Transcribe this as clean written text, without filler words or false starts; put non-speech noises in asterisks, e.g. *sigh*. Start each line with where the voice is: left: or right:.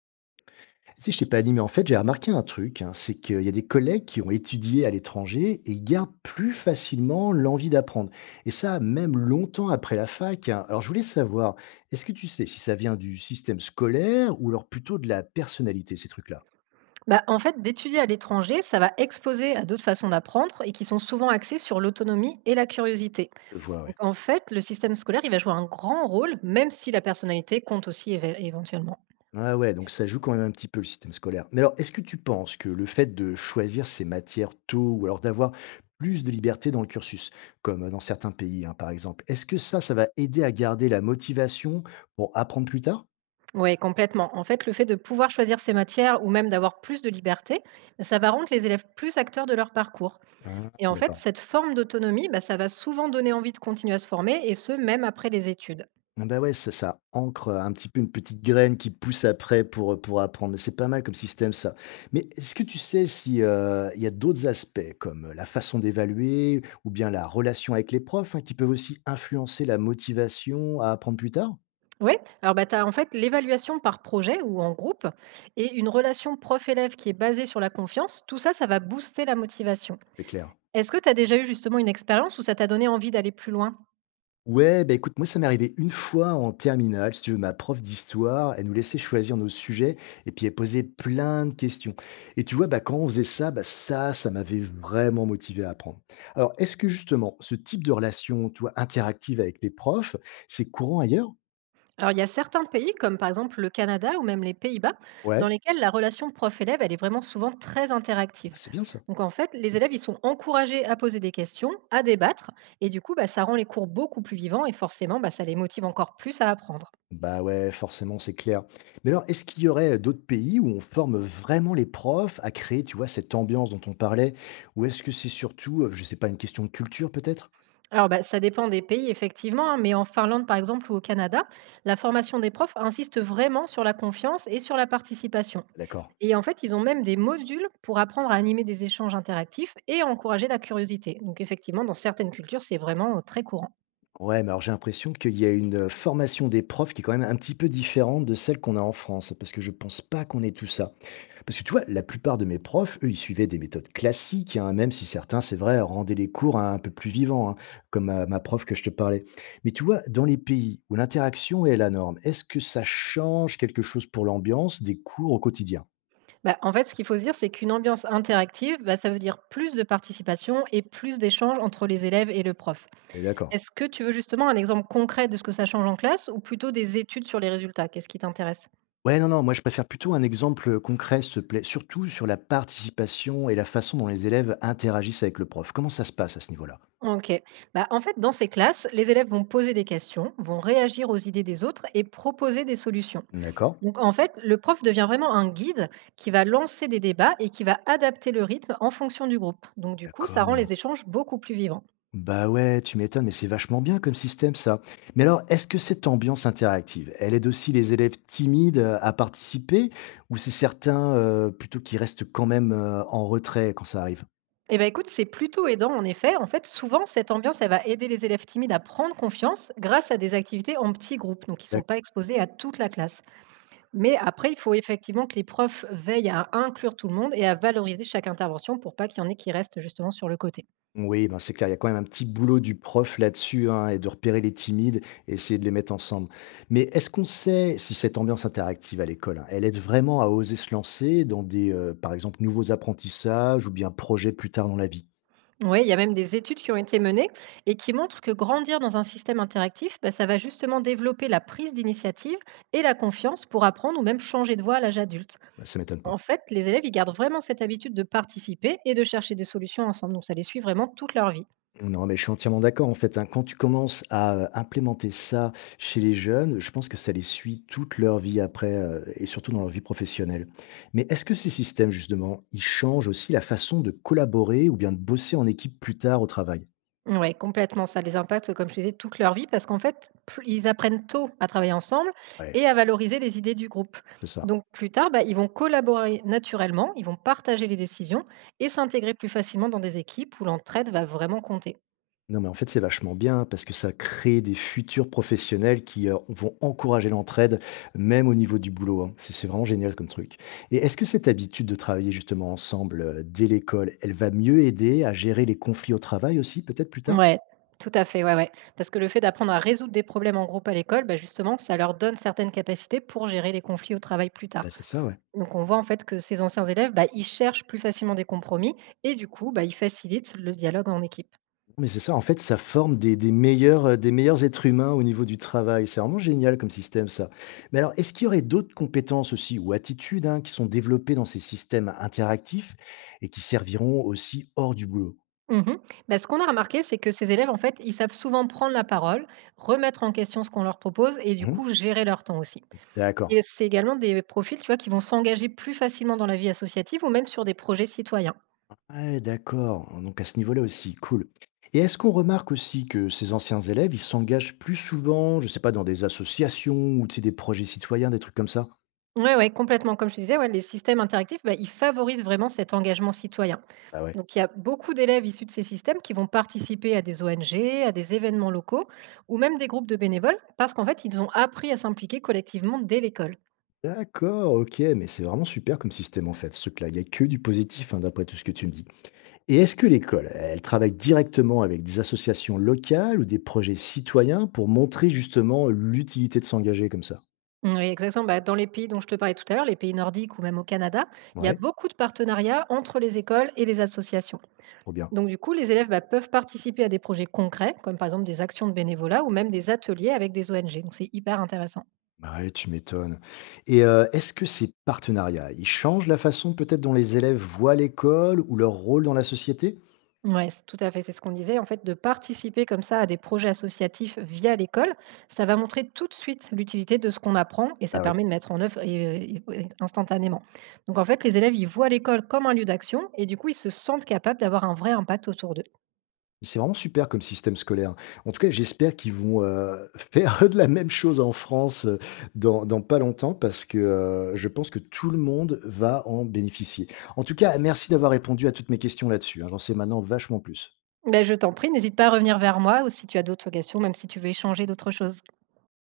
left: Si je t'ai pas dit, mais en fait, j'ai remarqué un truc, hein, c'est qu'il y a des collègues qui ont étudié à l'étranger et ils gardent plus facilement l'envie d'apprendre. Et ça, même longtemps après la fac, hein. Alors, je voulais savoir, est-ce que tu sais si ça vient du système scolaire ou alors plutôt de la personnalité, ces trucs-là.
right: Bah, en fait, d'étudier à l'étranger, ça va exposer à d'autres façons d'apprendre et qui sont souvent axées sur l'autonomie et la curiosité.
left: Je vois,
right: Donc,
left: ouais.
right: en fait, le système scolaire, il va jouer un grand rôle, même si la personnalité compte aussi éventuellement.
left: Ah ouais, donc ça joue quand même un petit peu le système scolaire. Mais alors, est-ce que tu penses que le fait de choisir ces matières tôt ou alors d'avoir plus de liberté dans le cursus, comme dans certains pays, hein, par exemple, est-ce que ça va aider à garder la motivation pour apprendre plus tard?
right: Oui, complètement. En fait, le fait de pouvoir choisir ses matières ou même d'avoir plus de liberté, bah, ça va rendre les élèves plus acteurs de leur parcours.
left: Ah,
right: Et en fait,
left: d'accord.
right: cette forme d'autonomie, bah, ça va souvent donner envie de continuer à se former, et ce, même après les études.
left: Ah bah, ouais, ça ancre, un petit peu une petite graine qui pousse après pour apprendre. Mais c'est pas mal comme système ça. Mais est-ce que tu sais si, il y a d'autres aspects comme la façon d'évaluer ou bien la relation avec les profs, hein, qui peuvent aussi influencer la motivation à apprendre plus tard?
right: Oui, alors bah, tu as en fait l'évaluation par projet ou en groupe et une relation prof-élève qui est basée sur la confiance. Tout ça, ça va booster la motivation.
left: C'est clair.
right: Est-ce que tu as déjà eu justement une expérience où ça t'a donné envie d'aller plus loin?
left: Ouais, bah écoute, moi ça m'est arrivé une fois en terminale, si tu veux, ma prof d'histoire, elle nous laissait choisir nos sujets et puis elle posait plein de questions. Et tu vois, bah quand on faisait ça, bah ça, ça m'avait vraiment motivé à apprendre. Alors, est-ce que justement, ce type de relation, tu vois, interactive avec les profs, c'est courant ailleurs?
right: Alors il y a certains pays, comme par exemple le Canada ou même les Pays-Bas, dans
left: Ouais,
right: lesquels la relation prof-élève, elle est vraiment souvent très
left: bah,
right: interactive.
left: c'est bien ça.
right: Donc en fait, les élèves, ils sont encouragés à poser des questions, à débattre, et du coup, bah, ça rend les cours beaucoup plus vivants et forcément, bah, ça les motive encore plus à apprendre.
left: Bah ouais, forcément, c'est clair. Mais alors, est-ce qu'il y aurait d'autres pays où on forme vraiment les profs à créer, tu vois, cette ambiance dont on parlait? Ou est-ce que c'est surtout, je sais pas, une question de culture peut-être?
right: Alors, bah, ça dépend des pays, effectivement, hein, mais en Finlande, par exemple, ou au Canada, la formation des profs insiste vraiment sur la confiance et sur la participation.
left: D'accord.
right: Et en fait, ils ont même des modules pour apprendre à animer des échanges interactifs et à encourager la curiosité. Donc, effectivement, dans certaines cultures, c'est vraiment très courant.
left: Ouais, mais alors j'ai l'impression qu'il y a une, formation des profs qui est quand même un petit peu différente de celle qu'on a en France, parce que je pense pas qu'on ait tout ça. Parce que tu vois, la plupart de mes profs, eux, ils suivaient des méthodes classiques, hein, même si certains, c'est vrai, rendaient les cours un peu plus vivants, hein, comme ma prof que je te parlais. Mais tu vois, dans les pays où l'interaction est la norme, est-ce que ça change quelque chose pour l'ambiance des cours au quotidien?
right: Bah, en fait, ce qu'il faut se dire, c'est qu'une ambiance interactive, bah, ça veut dire plus de participation et plus d'échanges entre les élèves et le prof.
left: Et d'accord?
right: Est-ce que tu veux justement un exemple concret de ce que ça change en classe ou plutôt des études sur les résultats? Qu'est-ce qui t'intéresse?
left: Ouais, non, non, moi, je préfère plutôt un exemple, concret, s'il te plaît, surtout sur la participation et la façon dont les élèves interagissent avec le prof. Comment ça se passe à ce niveau-là?
right: OK. Bah, en fait, dans ces classes, les élèves vont poser des questions, vont réagir aux idées des autres et proposer des solutions.
left: D'accord.
right: Donc, en fait, le prof devient vraiment un guide qui va lancer des débats et qui va adapter le rythme en fonction du groupe. Donc, du coup, ça rend
left: D'accord.
right: les échanges beaucoup plus vivants.
left: Bah, ouais, tu m'étonnes, mais c'est vachement bien comme système ça. Mais alors, est-ce que cette ambiance interactive, elle aide aussi les élèves timides, à participer ou c'est certains, plutôt qui restent quand même, en retrait quand ça arrive?
right: Eh ben écoute, c'est plutôt aidant en effet. En fait, souvent, cette ambiance, elle va aider les élèves timides à prendre confiance grâce à des activités en petits groupes, donc ils ne sont pas exposés à toute la classe. Mais après, il faut effectivement que les profs veillent à inclure tout le monde et à valoriser chaque intervention pour pas qu'il y en ait qui restent justement sur le côté.
left: Oui, ben, c'est clair, il y a quand même un petit boulot du prof là-dessus, hein, et de repérer les timides et essayer de les mettre ensemble. Mais est-ce qu'on sait si cette ambiance interactive à l'école, hein, elle aide vraiment à oser se lancer dans des, par exemple, nouveaux apprentissages ou bien projets plus tard dans la vie?
right: Oui, il y a même des études qui ont été menées et qui montrent que grandir dans un système interactif, bah, ça va justement développer la prise d'initiative et la confiance pour apprendre ou même changer de voie à l'âge adulte.
left: Ben, ça m'étonne
right: En
left: pas.
right: fait, les élèves, ils gardent vraiment cette habitude de participer et de chercher des solutions ensemble. Donc, ça les suit vraiment toute leur vie.
left: Non, mais je suis entièrement d'accord en fait, hein. Quand tu commences à, implémenter ça chez les jeunes, je pense que ça les suit toute leur vie après, et surtout dans leur vie professionnelle. Mais est-ce que ces systèmes justement, ils changent aussi la façon de collaborer ou bien de bosser en équipe plus tard au travail?
right: Ouais, complètement, ça les impacte, comme je te disais, toute leur vie parce qu'en fait, pl ils apprennent tôt à travailler ensemble
left: Ouais,
right: et à valoriser les idées du groupe.
left: c'est ça.
right: Donc plus tard, bah, ils vont collaborer naturellement, ils vont partager les décisions et s'intégrer plus facilement dans des équipes où l'entraide va vraiment compter.
left: Non, mais en fait, c'est vachement bien parce que ça crée des futurs professionnels qui vont encourager l'entraide, même au niveau du boulot, hein. C'est vraiment génial comme truc. Et est-ce que cette habitude de travailler justement ensemble dès l'école, elle va mieux aider à gérer les conflits au travail aussi, peut-être plus tard?
right: Ouais, tout à fait, ouais, ouais. Parce que le fait d'apprendre à résoudre des problèmes en groupe à l'école, bah, justement, ça leur donne certaines capacités pour gérer les conflits au travail plus
left: Bah,
right: tard.
left: c'est ça, ouais.
right: Donc on voit en fait que ces anciens élèves, bah, ils cherchent plus facilement des compromis et du coup, bah, ils facilitent le dialogue en équipe.
left: Mais c'est ça, en fait, ça forme des meilleurs êtres humains au niveau du travail. C'est vraiment génial comme système, ça. Mais alors, est-ce qu'il y aurait d'autres compétences aussi ou attitudes, hein, qui sont développées dans ces systèmes interactifs et qui serviront aussi hors du boulot?
right: Mmh mh. Bah, ce qu'on a remarqué, c'est que ces élèves, en fait, ils savent souvent prendre la parole, remettre en question ce qu'on leur propose et du
left: Mhm.
right: coup gérer leur temps aussi.
left: D'accord.
right: Et c'est également des profils, tu vois, qui vont s'engager plus facilement dans la vie associative ou même sur des projets citoyens.
left: Ouais, d'accord. Donc à ce niveau-là aussi, cool. Et est-ce qu'on remarque aussi que ces anciens élèves, ils s'engagent plus souvent, je sais pas, dans des associations ou tu sais, des projets citoyens, des trucs comme ça?
right: Oui, ouais, ouais, complètement. Comme je te disais, ouais, les systèmes interactifs, bah, ils favorisent vraiment cet engagement citoyen.
left: Ah ouais.
right: Donc, il y a beaucoup d'élèves issus de ces systèmes qui vont participer à des ONG, à des événements locaux ou même des groupes de bénévoles parce qu'en fait, ils ont appris à s'impliquer collectivement dès l'école.
left: D'accord, OK, mais c'est vraiment super comme système en fait, ce truc-là. Il n'y a que du positif, hein, d'après tout ce que tu me dis. Et est-ce que l'école, elle travaille directement avec des associations locales ou des projets citoyens pour montrer justement l'utilité de s'engager comme ça?
right: Mmh, oui, exactement. Bah, dans les pays dont je te parlais tout à l'heure, les pays nordiques ou même au Canada, il y a
left: Ouais,
right: beaucoup de partenariats entre les écoles et les associations.
left: trop bien.
right: Donc, du coup, les élèves bah, peuvent participer à des projets concrets, comme par exemple des actions de bénévolat ou même des ateliers avec des ONG. Donc, c'est hyper intéressant.
left: Bah ouais, tu m'étonnes. Et est-ce que ces partenariats, ils changent la façon peut-être dont les élèves voient l'école ou leur rôle dans la société?
right: Ouais, tout à fait, c'est ce qu'on disait. En fait, de participer comme ça à des projets associatifs via l'école, ça va montrer tout de suite l'utilité de ce qu'on apprend et ça
left: Bah ouais.
right: permet de mettre en œuvre instantanément. Donc, en fait, les élèves, ils voient l'école comme un lieu d'action et du coup, ils se sentent capables d'avoir un vrai impact autour d'eux.
left: C'est vraiment super comme système scolaire. En tout cas, j'espère qu'ils vont *laughs* faire de la même chose en France, dans pas longtemps parce que je pense que tout le monde va en bénéficier. En tout cas, merci d'avoir répondu à toutes mes questions là-dessus, hein. J'en sais maintenant vachement plus.
right: Ben je t'en prie, n'hésite pas à revenir vers moi ou si tu as d'autres questions, même si tu veux échanger d'autres choses.